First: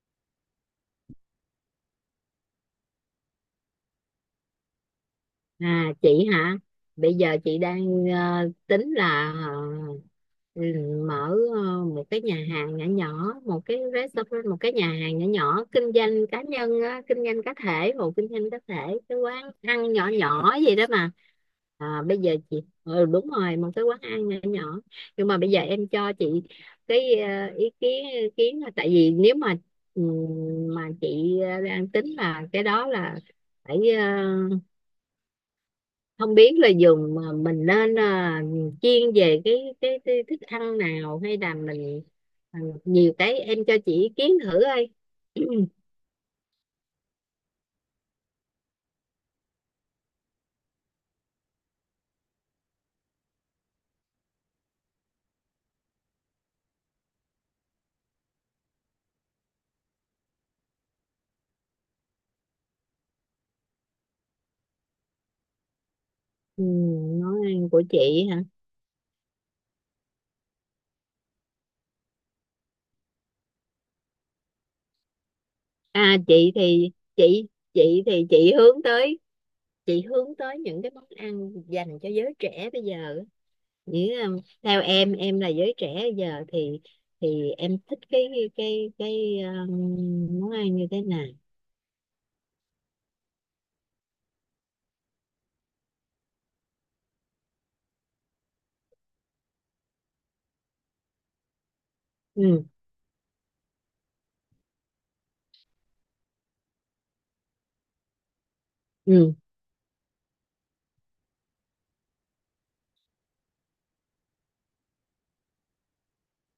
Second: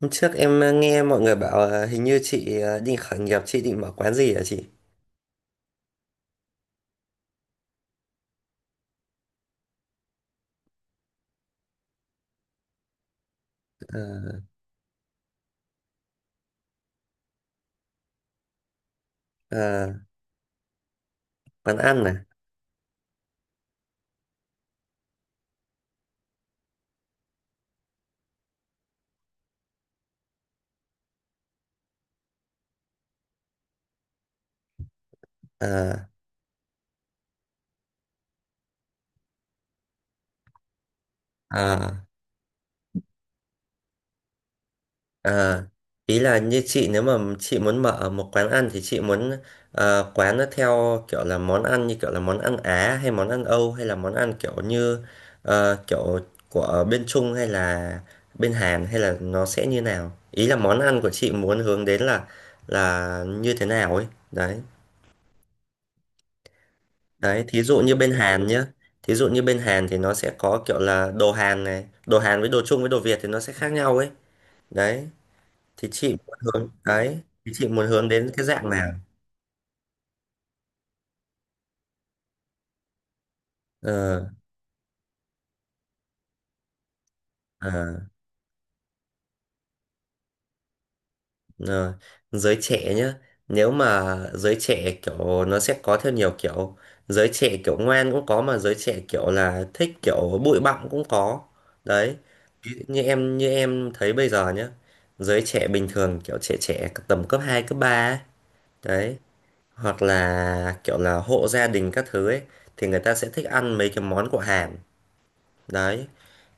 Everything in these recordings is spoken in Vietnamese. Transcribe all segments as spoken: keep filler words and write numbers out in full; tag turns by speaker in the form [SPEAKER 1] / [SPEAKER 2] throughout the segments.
[SPEAKER 1] Hôm trước em ờ, nghe mọi người bảo ờ, hình như chị ờ, định khởi nghiệp, chị định mở quán gì hả chị?
[SPEAKER 2] À chị hả? Bây giờ chị đang ờ, tính là ờ, mở ờ, một cái nhà hàng nhỏ nhỏ, một cái
[SPEAKER 1] Ờ,
[SPEAKER 2] restaurant, một cái nhà hàng nhỏ nhỏ kinh doanh cá nhân á, kinh doanh cá thể, hộ kinh doanh cá thể, cái quán
[SPEAKER 1] ờ,
[SPEAKER 2] ăn nhỏ nhỏ gì đó mà.
[SPEAKER 1] quán
[SPEAKER 2] À,
[SPEAKER 1] ăn này.
[SPEAKER 2] bây giờ chị ừ, đúng rồi, một cái quán ăn nhỏ nhỏ. Nhưng mà bây giờ em cho chị cái ờ, ý kiến ý kiến là tại vì nếu mà ừm, mà chị ờ, đang tính là cái đó là phải ờ,
[SPEAKER 1] Ờ,
[SPEAKER 2] không biết là dùng mà mình nên à, chiên về cái, cái cái thức ăn nào hay là
[SPEAKER 1] ờ,
[SPEAKER 2] mình à, nhiều cái em cho chị ý kiến thử ơi
[SPEAKER 1] ờ. Ý là như chị, nếu mà chị muốn mở một quán ăn thì chị muốn ờ, quán nó theo kiểu là món ăn, như kiểu là món ăn Á hay món ăn Âu, hay là món ăn kiểu như ờ, kiểu của bên Trung hay là bên Hàn, hay là nó sẽ như nào? Ý là món ăn của chị muốn hướng đến là là như thế nào ấy. Đấy.
[SPEAKER 2] ừ, món
[SPEAKER 1] Đấy, thí
[SPEAKER 2] ăn
[SPEAKER 1] dụ
[SPEAKER 2] của
[SPEAKER 1] như bên
[SPEAKER 2] chị hả
[SPEAKER 1] Hàn nhá. Thí dụ như bên Hàn thì nó sẽ có kiểu là đồ Hàn này, đồ Hàn với đồ Trung với đồ Việt thì nó sẽ khác nhau ấy. Đấy, thì chị
[SPEAKER 2] à
[SPEAKER 1] muốn
[SPEAKER 2] chị
[SPEAKER 1] hướng
[SPEAKER 2] thì
[SPEAKER 1] đấy,
[SPEAKER 2] chị
[SPEAKER 1] thì chị muốn
[SPEAKER 2] chị
[SPEAKER 1] hướng
[SPEAKER 2] thì
[SPEAKER 1] đến cái
[SPEAKER 2] chị
[SPEAKER 1] dạng
[SPEAKER 2] hướng
[SPEAKER 1] nào?
[SPEAKER 2] tới chị hướng tới những cái món ăn dành cho giới trẻ bây giờ những
[SPEAKER 1] Ờ,
[SPEAKER 2] um, theo em em là giới trẻ bây giờ thì thì
[SPEAKER 1] ờ,
[SPEAKER 2] em thích cái cái cái um, món ăn như thế nào.
[SPEAKER 1] ờ. Giới trẻ nhá. Nếu mà giới trẻ kiểu, nó sẽ có theo nhiều kiểu: giới trẻ kiểu ngoan cũng có, mà giới trẻ kiểu là thích kiểu bụi bặm cũng có. Đấy,
[SPEAKER 2] Ừ.
[SPEAKER 1] ví dụ như em, như em thấy bây giờ nhá. Giới trẻ bình thường, kiểu trẻ trẻ, tầm cấp hai cấp ba ấy. Đấy,
[SPEAKER 2] Ừ.
[SPEAKER 1] hoặc là kiểu là hộ gia đình các thứ ấy, thì người ta sẽ thích ăn mấy cái món của Hàn. Đấy,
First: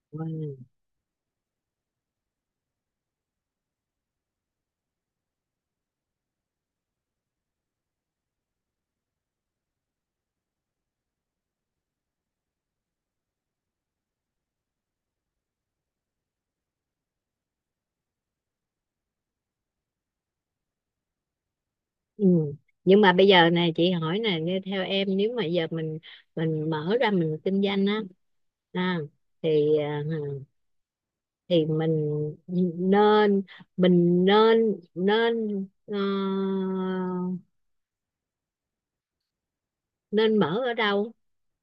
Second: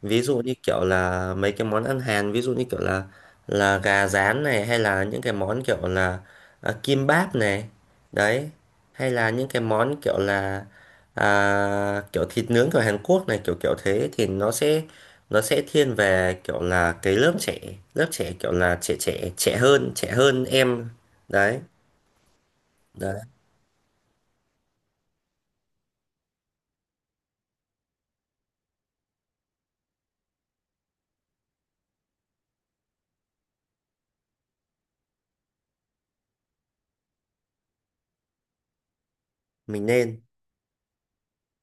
[SPEAKER 1] ví dụ như
[SPEAKER 2] Wow.
[SPEAKER 1] kiểu là mấy cái món ăn Hàn, ví dụ như kiểu là là gà rán này, hay là những cái món kiểu là à, kim báp này. Đấy, hay là những cái món kiểu là à, kiểu thịt nướng của Hàn Quốc này, kiểu kiểu thế thì nó sẽ nó sẽ thiên về kiểu là cái lớp trẻ, lớp trẻ kiểu là trẻ trẻ, trẻ hơn, trẻ hơn em. Đấy.
[SPEAKER 2] Ừ. Nhưng mà
[SPEAKER 1] Đấy,
[SPEAKER 2] bây giờ này chị hỏi nè nghe theo em nếu mà giờ mình mình mở ra mình kinh doanh á, à, thì à, thì mình nên mình nên nên ờ,
[SPEAKER 1] mình nên
[SPEAKER 2] nên mở ở đâu,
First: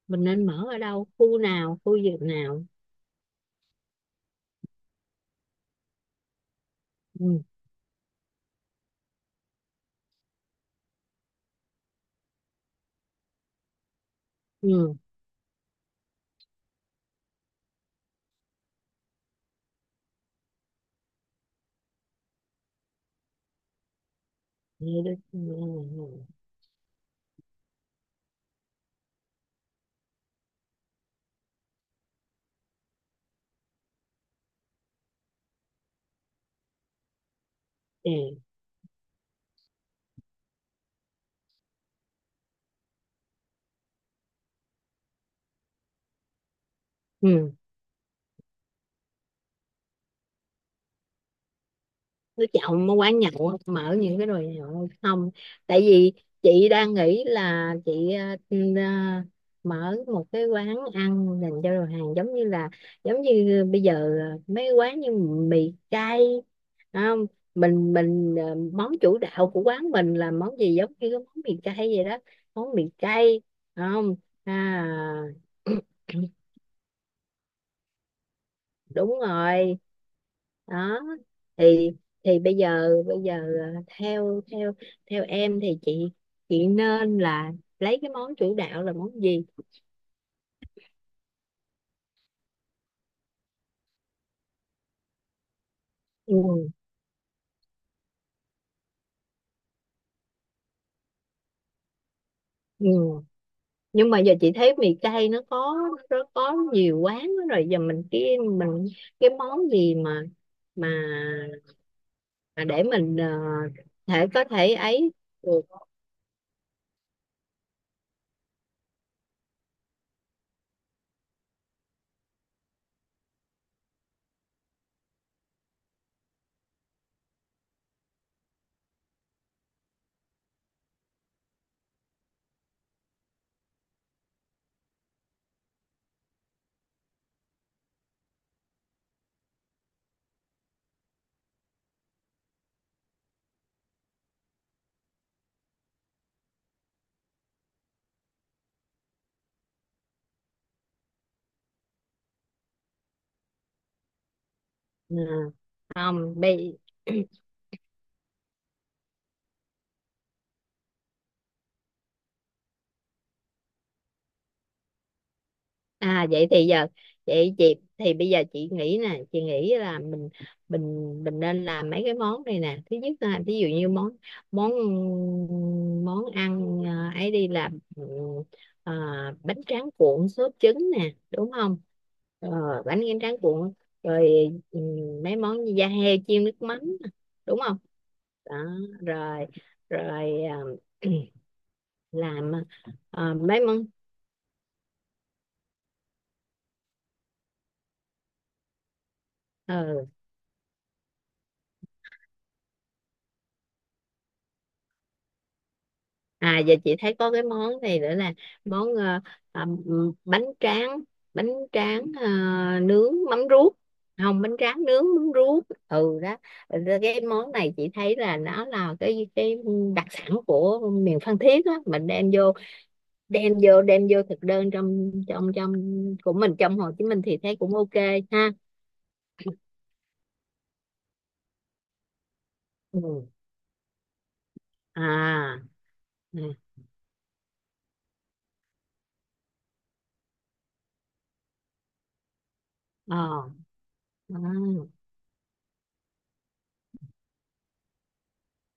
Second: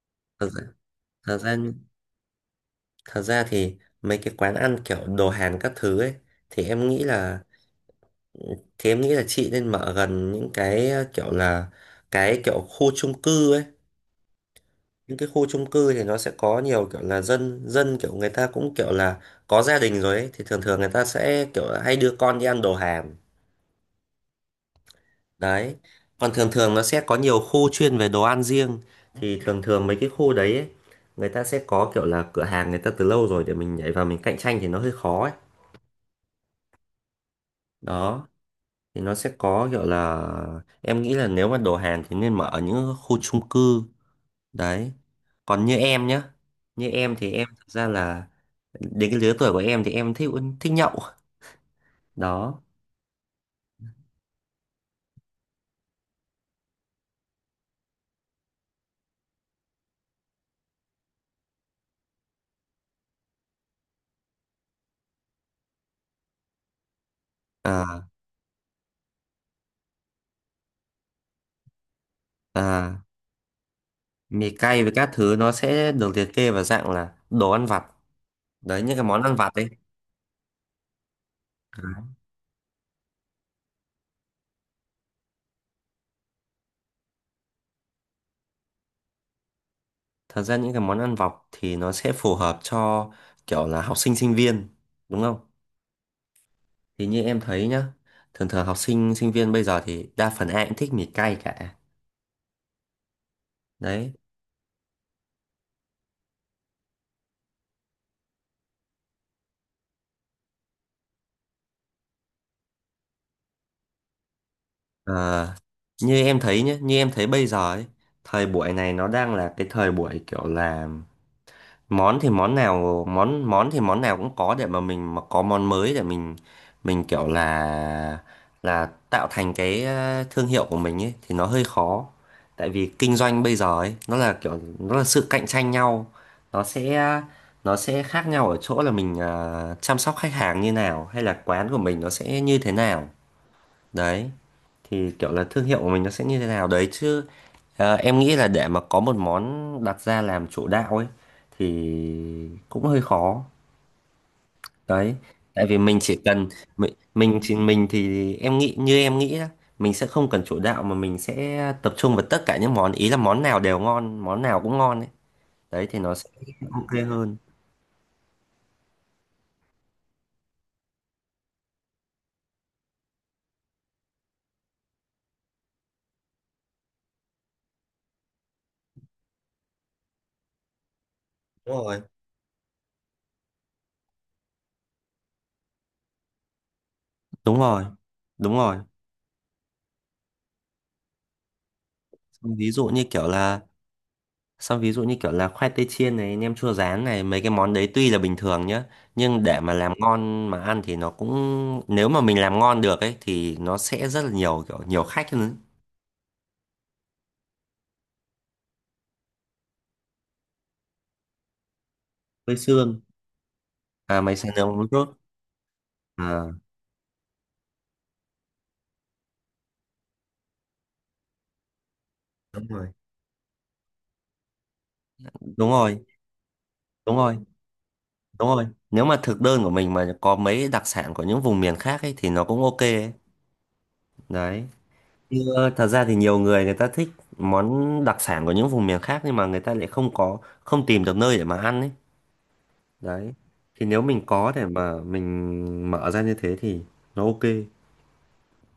[SPEAKER 2] mình nên mở ở đâu
[SPEAKER 1] thật
[SPEAKER 2] khu
[SPEAKER 1] ra,
[SPEAKER 2] nào khu vực nào?
[SPEAKER 1] thật ra thì mấy cái quán ăn kiểu đồ Hàn các thứ ấy, thì em nghĩ là,
[SPEAKER 2] Ừ.
[SPEAKER 1] thì em nghĩ là chị nên mở gần những cái ờ, kiểu là cái kiểu khu chung cư ấy.
[SPEAKER 2] Ừ.
[SPEAKER 1] Những cái khu chung cư thì nó sẽ có nhiều kiểu là dân dân, kiểu người ta cũng kiểu là có gia đình rồi ấy, thì thường thường người ta sẽ kiểu là hay đưa con đi ăn đồ Hàn.
[SPEAKER 2] Vậy đó. Ừ.
[SPEAKER 1] Đấy,
[SPEAKER 2] Ừ. Ừ.
[SPEAKER 1] còn thường thường nó sẽ có nhiều khu chuyên về đồ ăn riêng, thì thường thường mấy cái khu đấy ấy, người ta sẽ có kiểu là cửa hàng, người ta từ lâu rồi, để mình nhảy vào mình cạnh tranh thì nó hơi khó ấy. Đó,
[SPEAKER 2] Ok.
[SPEAKER 1] thì nó sẽ có kiểu là em nghĩ là nếu mà đồ Hàn thì nên mở ở những khu chung cư. Đấy, còn như em nhá, như em thì em
[SPEAKER 2] Ừ.
[SPEAKER 1] thực ra là đến cái lứa tuổi của em thì em thích, thích nhậu.
[SPEAKER 2] Đứa
[SPEAKER 1] Đó.
[SPEAKER 2] chồng nó quán nhậu mở những cái đồ nhậu không, tại vì chị đang nghĩ là chị ờ, ừ, ờ, mở một cái quán ăn dành cho đồ hàng giống như là giống như bây giờ ờ, mấy quán như mì cay, phải không? Mình
[SPEAKER 1] À,
[SPEAKER 2] mình ờ, món chủ đạo của quán mình là món gì giống như cái món mì cay vậy đó, món mì
[SPEAKER 1] à
[SPEAKER 2] cay, phải không?
[SPEAKER 1] mì cay với các
[SPEAKER 2] À
[SPEAKER 1] thứ nó sẽ được liệt kê vào dạng là đồ ăn vặt. Đấy, những cái
[SPEAKER 2] đúng
[SPEAKER 1] món ăn vặt ấy.
[SPEAKER 2] rồi. Đó, thì
[SPEAKER 1] Đấy.
[SPEAKER 2] thì bây giờ bây giờ ờ, theo theo theo em thì chị chị nên là lấy cái món chủ đạo là món gì.
[SPEAKER 1] Thật ra những cái món ăn vặt thì nó sẽ phù hợp cho kiểu là học sinh sinh viên, đúng không?
[SPEAKER 2] Ừ.
[SPEAKER 1] Thì như em thấy nhá, thường thường học sinh sinh viên bây giờ thì đa phần ai cũng thích mì cay cả.
[SPEAKER 2] Ừ. Nhưng
[SPEAKER 1] Đấy.
[SPEAKER 2] mà giờ chị thấy mì cay nó có nó có nhiều quán lắm rồi, giờ mình cái mình cái món gì mà mà mà để mình ờ, thể có thể ấy
[SPEAKER 1] Ờ,
[SPEAKER 2] được.
[SPEAKER 1] như em thấy nhé, như em thấy bây giờ ấy, thời buổi này nó đang là cái thời buổi kiểu là món thì món nào, món món thì món nào cũng có, để mà mình mà có món mới, để mình mình kiểu là là tạo thành cái ờ, thương hiệu của mình ấy thì nó hơi khó. Tại vì kinh doanh bây giờ ấy, nó là kiểu, nó là sự cạnh tranh nhau. Nó sẽ nó sẽ khác nhau ở chỗ là mình ờ, chăm sóc khách hàng như nào, hay là quán của mình nó sẽ như thế nào. Đấy, thì kiểu là thương hiệu của mình nó sẽ như thế nào đấy chứ. Ờ, em nghĩ là để mà có một món đặt ra làm chủ đạo ấy thì cũng hơi khó. Đấy,
[SPEAKER 2] Ờ,
[SPEAKER 1] tại vì mình chỉ
[SPEAKER 2] không
[SPEAKER 1] cần,
[SPEAKER 2] bây
[SPEAKER 1] mình mình chỉ mình thì em nghĩ, như em nghĩ đó, mình sẽ không cần chủ đạo, mà mình sẽ tập trung vào tất cả những món, ý là món nào đều ngon, món nào cũng ngon ấy. Đấy, thì nó
[SPEAKER 2] à
[SPEAKER 1] sẽ
[SPEAKER 2] vậy thì giờ
[SPEAKER 1] ok hơn.
[SPEAKER 2] vậy chị thì bây giờ chị nghĩ nè, chị nghĩ là mình mình mình nên làm mấy cái món này nè. Thứ nhất là ví dụ như món món món ăn à, ấy đi làm ừ, à, bánh tráng cuộn sốt trứng nè, đúng
[SPEAKER 1] Đúng
[SPEAKER 2] không?
[SPEAKER 1] rồi.
[SPEAKER 2] Ờ, bánh tráng tráng cuộn rồi ừ, mấy món như da heo chiên nước mắm nè,
[SPEAKER 1] Đúng
[SPEAKER 2] đúng không?
[SPEAKER 1] rồi, đúng
[SPEAKER 2] Đó,
[SPEAKER 1] rồi,
[SPEAKER 2] rồi rồi à, làm
[SPEAKER 1] ví dụ như kiểu
[SPEAKER 2] à,
[SPEAKER 1] là,
[SPEAKER 2] mấy món
[SPEAKER 1] xong ví dụ như kiểu là khoai tây chiên này, nem chua rán này. Mấy cái món đấy tuy là bình thường nhá, nhưng để mà làm
[SPEAKER 2] ờ,
[SPEAKER 1] ngon mà ăn thì nó cũng, nếu mà mình làm ngon được ấy thì nó sẽ rất là nhiều kiểu, nhiều khách hơn.
[SPEAKER 2] à giờ chị thấy có cái món này nữa là món ờ, à, m- bánh tráng bánh tráng ờ,
[SPEAKER 1] Với xương,
[SPEAKER 2] nướng mắm ruốc
[SPEAKER 1] à mày
[SPEAKER 2] không,
[SPEAKER 1] sẽ
[SPEAKER 2] bánh
[SPEAKER 1] nướng
[SPEAKER 2] tráng
[SPEAKER 1] một
[SPEAKER 2] nướng
[SPEAKER 1] chút.
[SPEAKER 2] mắm ruốc ừ đó.
[SPEAKER 1] À
[SPEAKER 2] Rồi cái món này chị thấy là nó là cái cái đặc sản của miền Phan Thiết á, mình đem vô
[SPEAKER 1] đúng rồi.
[SPEAKER 2] đem vô đem vô thực đơn trong trong
[SPEAKER 1] Đúng
[SPEAKER 2] trong
[SPEAKER 1] rồi,
[SPEAKER 2] của mình trong Hồ Chí
[SPEAKER 1] đúng
[SPEAKER 2] Minh
[SPEAKER 1] rồi,
[SPEAKER 2] thì thấy cũng ok
[SPEAKER 1] đúng
[SPEAKER 2] ha.
[SPEAKER 1] rồi. Nếu mà thực đơn của mình mà có mấy đặc sản của những vùng miền khác ấy thì nó cũng ok ấy.
[SPEAKER 2] Ừ.
[SPEAKER 1] Đấy. Như
[SPEAKER 2] À.
[SPEAKER 1] ờ, thật ra thì nhiều
[SPEAKER 2] Ừ.
[SPEAKER 1] người, người ta thích món đặc sản của những vùng miền khác, nhưng mà người ta lại không có, không tìm được nơi để mà ăn ấy. Đấy,
[SPEAKER 2] Ờ.
[SPEAKER 1] thì nếu mình
[SPEAKER 2] À.
[SPEAKER 1] có để mà mình mở ra như thế thì nó ok.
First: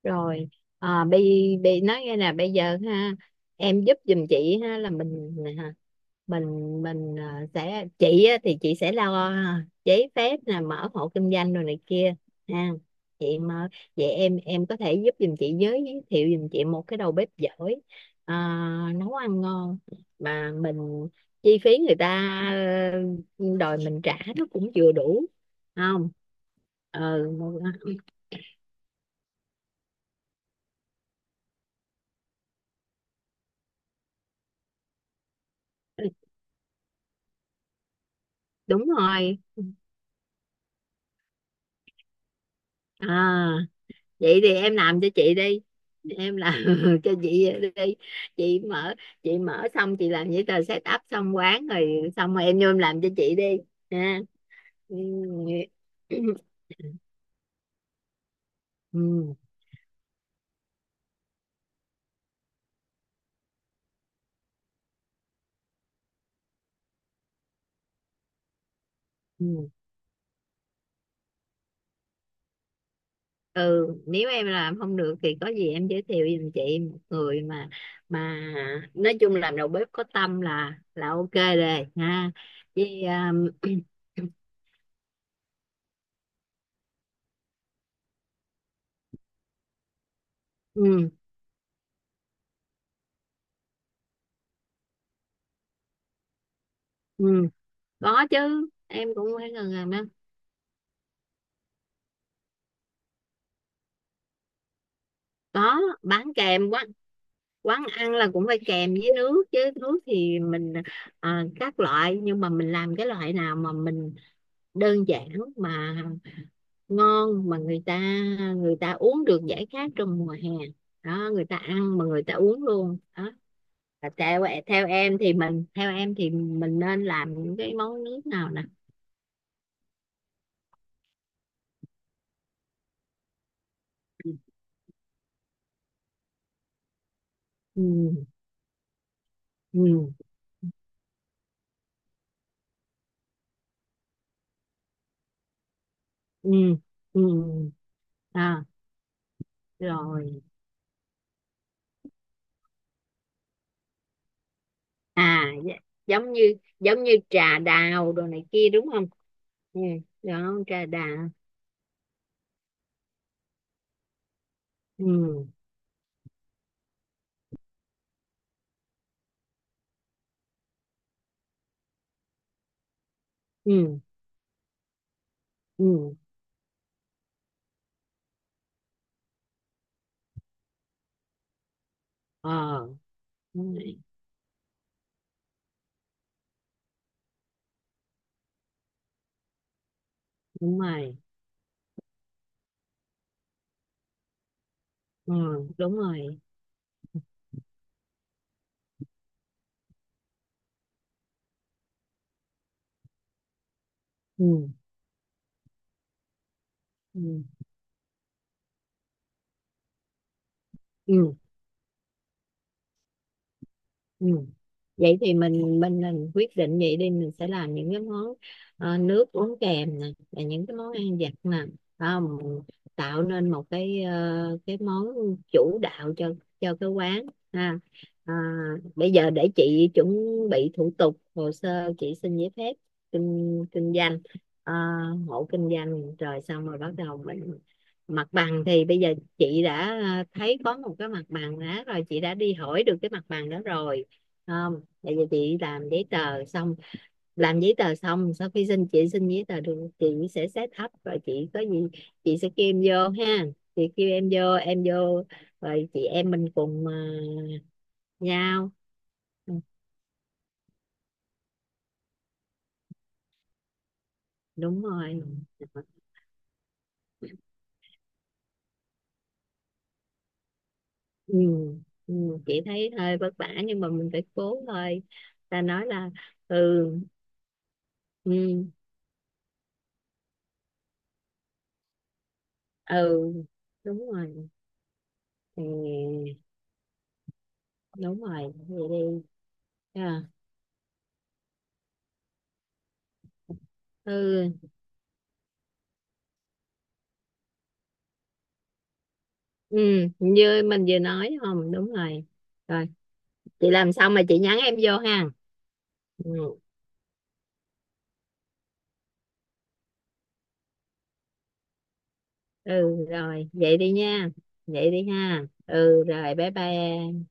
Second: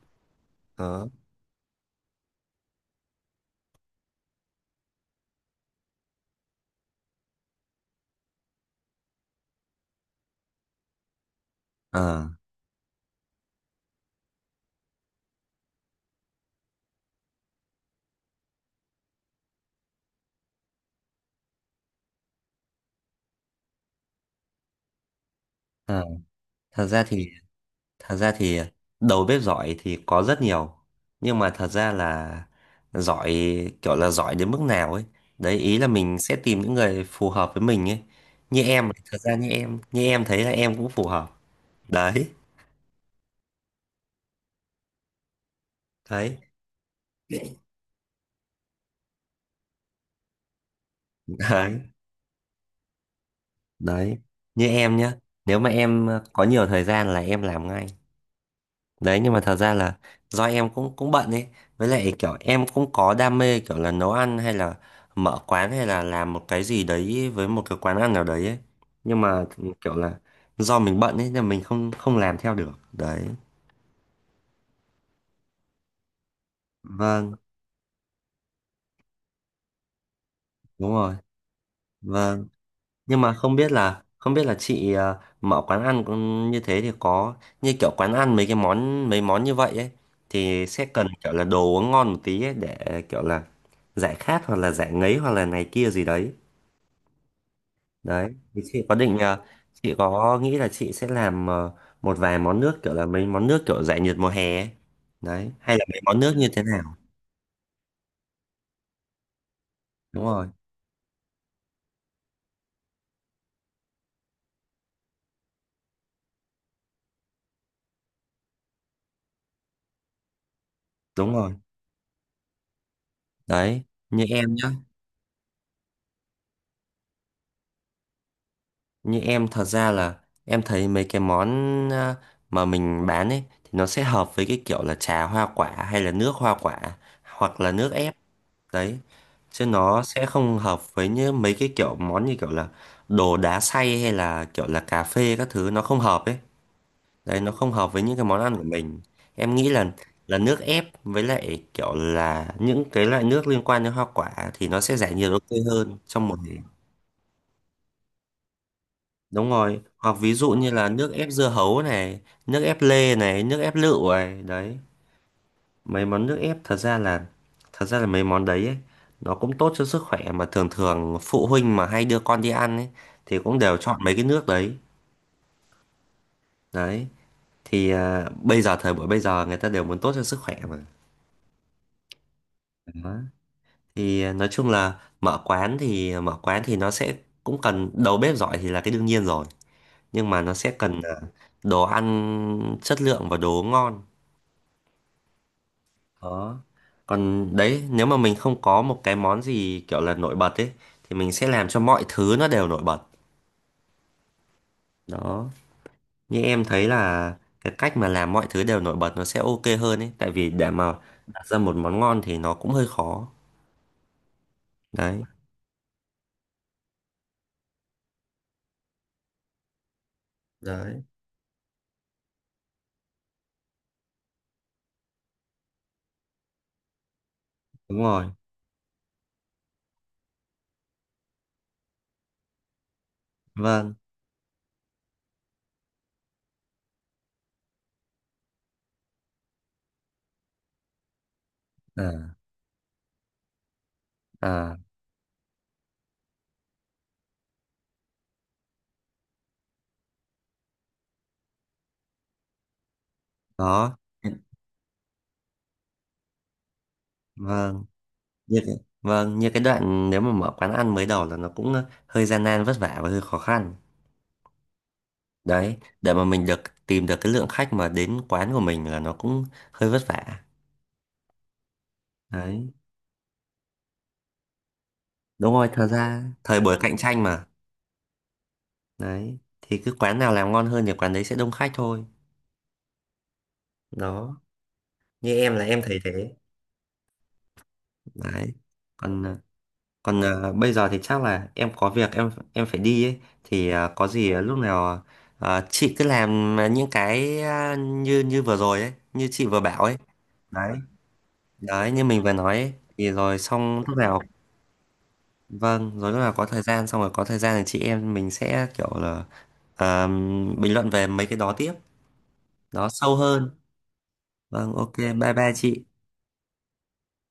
[SPEAKER 2] Rồi à,
[SPEAKER 1] Đó.
[SPEAKER 2] bị bị nói nghe nè bây giờ ha em giúp giùm chị ha là mình à, mình mình à, sẽ chị á, thì chị sẽ lo à, giấy phép nè mở hộ kinh doanh rồi này kia
[SPEAKER 1] Ờ.
[SPEAKER 2] ha chị mà vậy em em có thể giúp giùm chị giới thiệu giùm chị một cái đầu bếp giỏi à, nấu ăn ngon mà mình chi phí người ta ờ, đòi mình trả nó cũng vừa đủ
[SPEAKER 1] Ờ.
[SPEAKER 2] không.
[SPEAKER 1] Thật ra
[SPEAKER 2] Ừ,
[SPEAKER 1] thì, thật ra thì đầu bếp giỏi thì có rất nhiều, nhưng mà thật ra là giỏi, kiểu là giỏi đến mức nào ấy. Đấy, ý là mình sẽ tìm những người phù hợp với mình ấy, như
[SPEAKER 2] đúng
[SPEAKER 1] em, thật ra,
[SPEAKER 2] rồi
[SPEAKER 1] như em như em thấy là em cũng phù hợp. Đấy.
[SPEAKER 2] à vậy thì em làm cho chị đi, em
[SPEAKER 1] Đấy.
[SPEAKER 2] làm cho chị đi, chị mở chị mở xong chị làm giấy tờ set up xong quán
[SPEAKER 1] Đấy.
[SPEAKER 2] rồi xong rồi em vô em làm cho chị đi
[SPEAKER 1] Đấy,
[SPEAKER 2] ha.
[SPEAKER 1] như em
[SPEAKER 2] Ừ.
[SPEAKER 1] nhá, nếu mà em có nhiều thời gian là em làm ngay. Đấy, nhưng
[SPEAKER 2] Ừ.
[SPEAKER 1] mà thật ra là do em cũng cũng bận ấy, với lại kiểu em cũng có đam mê kiểu là nấu ăn, hay là mở quán, hay là làm một cái gì đấy với một cái quán ăn nào đấy ấy. Nhưng mà
[SPEAKER 2] Ừ.
[SPEAKER 1] kiểu là do mình bận ấy, nên mình không không làm theo được. Đấy.
[SPEAKER 2] Ừ, nếu em làm không được thì có gì em giới thiệu giùm chị một
[SPEAKER 1] Vâng,
[SPEAKER 2] người mà mà nói chung làm đầu bếp có tâm là
[SPEAKER 1] đúng
[SPEAKER 2] là
[SPEAKER 1] rồi.
[SPEAKER 2] ok rồi ha
[SPEAKER 1] Vâng,
[SPEAKER 2] vì
[SPEAKER 1] nhưng mà
[SPEAKER 2] um,
[SPEAKER 1] không biết là không biết là chị ờ, mở quán ăn cũng như thế thì có, như kiểu quán ăn mấy cái món, mấy món như vậy ấy, thì sẽ cần
[SPEAKER 2] ừ,
[SPEAKER 1] kiểu là đồ uống ngon một tí ấy, để kiểu là giải khát, hoặc là giải ngấy, hoặc là này kia gì đấy.
[SPEAKER 2] ừ. Có
[SPEAKER 1] Đấy, thì
[SPEAKER 2] chứ,
[SPEAKER 1] chị có
[SPEAKER 2] em
[SPEAKER 1] định
[SPEAKER 2] cũng
[SPEAKER 1] ờ,
[SPEAKER 2] phải gần gần
[SPEAKER 1] chị
[SPEAKER 2] đó
[SPEAKER 1] có nghĩ là chị sẽ làm ờ, một vài món nước, kiểu là mấy món nước kiểu giải nhiệt mùa hè ấy. Đấy, hay
[SPEAKER 2] có
[SPEAKER 1] là mấy món
[SPEAKER 2] bán
[SPEAKER 1] nước như thế
[SPEAKER 2] kèm quán,
[SPEAKER 1] nào?
[SPEAKER 2] quán ăn là cũng phải kèm với nước chứ, nước
[SPEAKER 1] Đúng
[SPEAKER 2] thì
[SPEAKER 1] rồi,
[SPEAKER 2] mình à, các loại nhưng mà mình làm cái loại nào mà mình đơn giản mà ngon mà người ta người ta uống được giải khát trong mùa hè, đó
[SPEAKER 1] đúng
[SPEAKER 2] người
[SPEAKER 1] rồi.
[SPEAKER 2] ta ăn mà người ta uống luôn đó.
[SPEAKER 1] Đấy,
[SPEAKER 2] Và
[SPEAKER 1] như
[SPEAKER 2] theo
[SPEAKER 1] em nhá,
[SPEAKER 2] theo em thì mình theo em thì mình nên làm những cái món nước nào nè.
[SPEAKER 1] như em thật ra là em thấy mấy cái món ờ, mà mình bán ấy thì nó sẽ hợp với cái kiểu là trà hoa quả, hay là nước hoa quả, hoặc là nước ép.
[SPEAKER 2] Ừ.
[SPEAKER 1] Đấy, chứ nó
[SPEAKER 2] Ừ.
[SPEAKER 1] sẽ không hợp với như mấy cái kiểu món như kiểu là đồ đá xay, hay là kiểu là cà phê các thứ, nó không hợp ấy.
[SPEAKER 2] Ừ. Ừ.
[SPEAKER 1] Đấy, nó không hợp với những cái món ăn của
[SPEAKER 2] À,
[SPEAKER 1] mình. Em nghĩ là là
[SPEAKER 2] rồi
[SPEAKER 1] nước ép, với lại kiểu là những cái loại nước liên quan đến hoa quả thì nó sẽ giải nhiệt ok
[SPEAKER 2] à dạ,
[SPEAKER 1] hơn trong
[SPEAKER 2] giống
[SPEAKER 1] một
[SPEAKER 2] như
[SPEAKER 1] ngày.
[SPEAKER 2] giống như trà đào đồ này kia đúng không.
[SPEAKER 1] Đúng rồi,
[SPEAKER 2] Ừ,
[SPEAKER 1] hoặc ví dụ
[SPEAKER 2] đó
[SPEAKER 1] như
[SPEAKER 2] trà
[SPEAKER 1] là nước
[SPEAKER 2] đào.
[SPEAKER 1] ép dưa hấu này, nước ép lê này, nước ép lựu này. Đấy,
[SPEAKER 2] Ừ.
[SPEAKER 1] mấy món nước ép, thật ra là thật ra là mấy món đấy ấy, nó cũng tốt cho sức khỏe, mà thường thường phụ huynh mà hay đưa con đi ăn ấy thì cũng đều
[SPEAKER 2] Ừ.
[SPEAKER 1] chọn mấy cái nước đấy.
[SPEAKER 2] Ừ.
[SPEAKER 1] Đấy, thì à, bây giờ thời buổi bây giờ người ta đều muốn tốt cho sức khỏe mà.
[SPEAKER 2] Ờ.
[SPEAKER 1] Đó.
[SPEAKER 2] Đúng rồi,
[SPEAKER 1] Thì ờ, nói chung là mở quán, thì ờ, mở quán thì nó sẽ cũng cần đầu bếp giỏi thì là cái đương nhiên rồi, nhưng mà nó sẽ
[SPEAKER 2] đúng
[SPEAKER 1] cần à,
[SPEAKER 2] rồi,
[SPEAKER 1] đồ ăn chất lượng và đồ ngon.
[SPEAKER 2] ừ, đúng rồi.
[SPEAKER 1] Đó. Còn đấy, nếu mà mình không có một cái món gì kiểu là nổi bật ấy thì mình sẽ làm cho mọi thứ nó đều nổi bật.
[SPEAKER 2] Ừ.
[SPEAKER 1] Đó, như em thấy là
[SPEAKER 2] Ừ.
[SPEAKER 1] cái cách mà làm mọi thứ đều nổi bật nó sẽ ok hơn ấy, tại vì để mà
[SPEAKER 2] Ừ.
[SPEAKER 1] đặt ra một món ngon thì nó cũng hơi khó.
[SPEAKER 2] Ừ. Vậy
[SPEAKER 1] Đấy.
[SPEAKER 2] thì mình mình mình quyết định vậy đi, mình sẽ làm những cái món ờ, nước uống kèm nè và những cái món
[SPEAKER 1] Đấy.
[SPEAKER 2] ăn vặt nè. Phải không mình tạo nên một cái ờ, cái món chủ đạo cho cho cái quán ha.
[SPEAKER 1] Đúng rồi.
[SPEAKER 2] À, bây giờ để chị chuẩn bị thủ tục hồ sơ chị xin giấy phép kinh kinh
[SPEAKER 1] Vâng.
[SPEAKER 2] doanh ờ, hộ kinh doanh rồi xong rồi bắt đầu mình mặt bằng thì bây giờ chị đã ờ, thấy có một cái mặt bằng đó rồi, chị đã
[SPEAKER 1] À.
[SPEAKER 2] đi hỏi được cái mặt bằng đó rồi
[SPEAKER 1] À.
[SPEAKER 2] không, tại vì chị làm giấy tờ xong, làm giấy tờ xong sau khi xin chị xin giấy tờ được chị sẽ set up rồi chị có gì chị sẽ kêu em vô ha, chị
[SPEAKER 1] Đó.
[SPEAKER 2] kêu em vô em vô rồi chị em mình cùng ờ,
[SPEAKER 1] vâng như
[SPEAKER 2] nhau.
[SPEAKER 1] cái, vâng, như
[SPEAKER 2] Ừ,
[SPEAKER 1] cái đoạn nếu mà mở quán ăn mới đầu là nó cũng ờ, hơi gian nan vất vả và hơi khó khăn.
[SPEAKER 2] đúng rồi.
[SPEAKER 1] Đấy, để mà mình được tìm được cái lượng khách mà đến quán của mình là nó cũng hơi vất vả.
[SPEAKER 2] Ừ. Ừ. Chị
[SPEAKER 1] Đấy,
[SPEAKER 2] thấy hơi vất vả nhưng mà mình phải cố thôi,
[SPEAKER 1] đúng
[SPEAKER 2] ta
[SPEAKER 1] rồi, thật
[SPEAKER 2] nói là
[SPEAKER 1] ra
[SPEAKER 2] ừ
[SPEAKER 1] thời buổi cạnh tranh mà.
[SPEAKER 2] ừ
[SPEAKER 1] Đấy, thì cứ quán nào làm ngon hơn thì quán đấy sẽ đông khách thôi.
[SPEAKER 2] ừ đúng
[SPEAKER 1] Đó,
[SPEAKER 2] rồi
[SPEAKER 1] như em
[SPEAKER 2] ừ,
[SPEAKER 1] là em thấy thế.
[SPEAKER 2] đúng rồi
[SPEAKER 1] Đấy,
[SPEAKER 2] vậy
[SPEAKER 1] còn
[SPEAKER 2] đi
[SPEAKER 1] ờ, Còn
[SPEAKER 2] à,
[SPEAKER 1] ờ, bây giờ thì chắc là em có việc, em em phải đi ấy, thì ờ, có gì, lúc
[SPEAKER 2] ừ
[SPEAKER 1] nào ờ, chị cứ làm những cái ờ, như như vừa rồi ấy, như chị vừa
[SPEAKER 2] ừ
[SPEAKER 1] bảo ấy.
[SPEAKER 2] như
[SPEAKER 1] Đấy,
[SPEAKER 2] mình vừa nói không
[SPEAKER 1] đấy
[SPEAKER 2] đúng
[SPEAKER 1] như mình
[SPEAKER 2] rồi,
[SPEAKER 1] vừa nói ấy,
[SPEAKER 2] rồi
[SPEAKER 1] thì rồi
[SPEAKER 2] chị
[SPEAKER 1] xong
[SPEAKER 2] làm
[SPEAKER 1] lúc
[SPEAKER 2] xong
[SPEAKER 1] nào,
[SPEAKER 2] mà chị nhắn em vô ha
[SPEAKER 1] vâng, rồi lúc
[SPEAKER 2] ừ,
[SPEAKER 1] nào có thời gian, xong rồi có thời gian thì chị em mình sẽ kiểu là ờ, bình luận về mấy cái đó tiếp, đó
[SPEAKER 2] ừ
[SPEAKER 1] sâu
[SPEAKER 2] rồi
[SPEAKER 1] hơn.
[SPEAKER 2] vậy đi nha,
[SPEAKER 1] Vâng,
[SPEAKER 2] vậy
[SPEAKER 1] ok,
[SPEAKER 2] đi
[SPEAKER 1] bye
[SPEAKER 2] ha
[SPEAKER 1] bye chị.
[SPEAKER 2] ừ rồi bye bye em.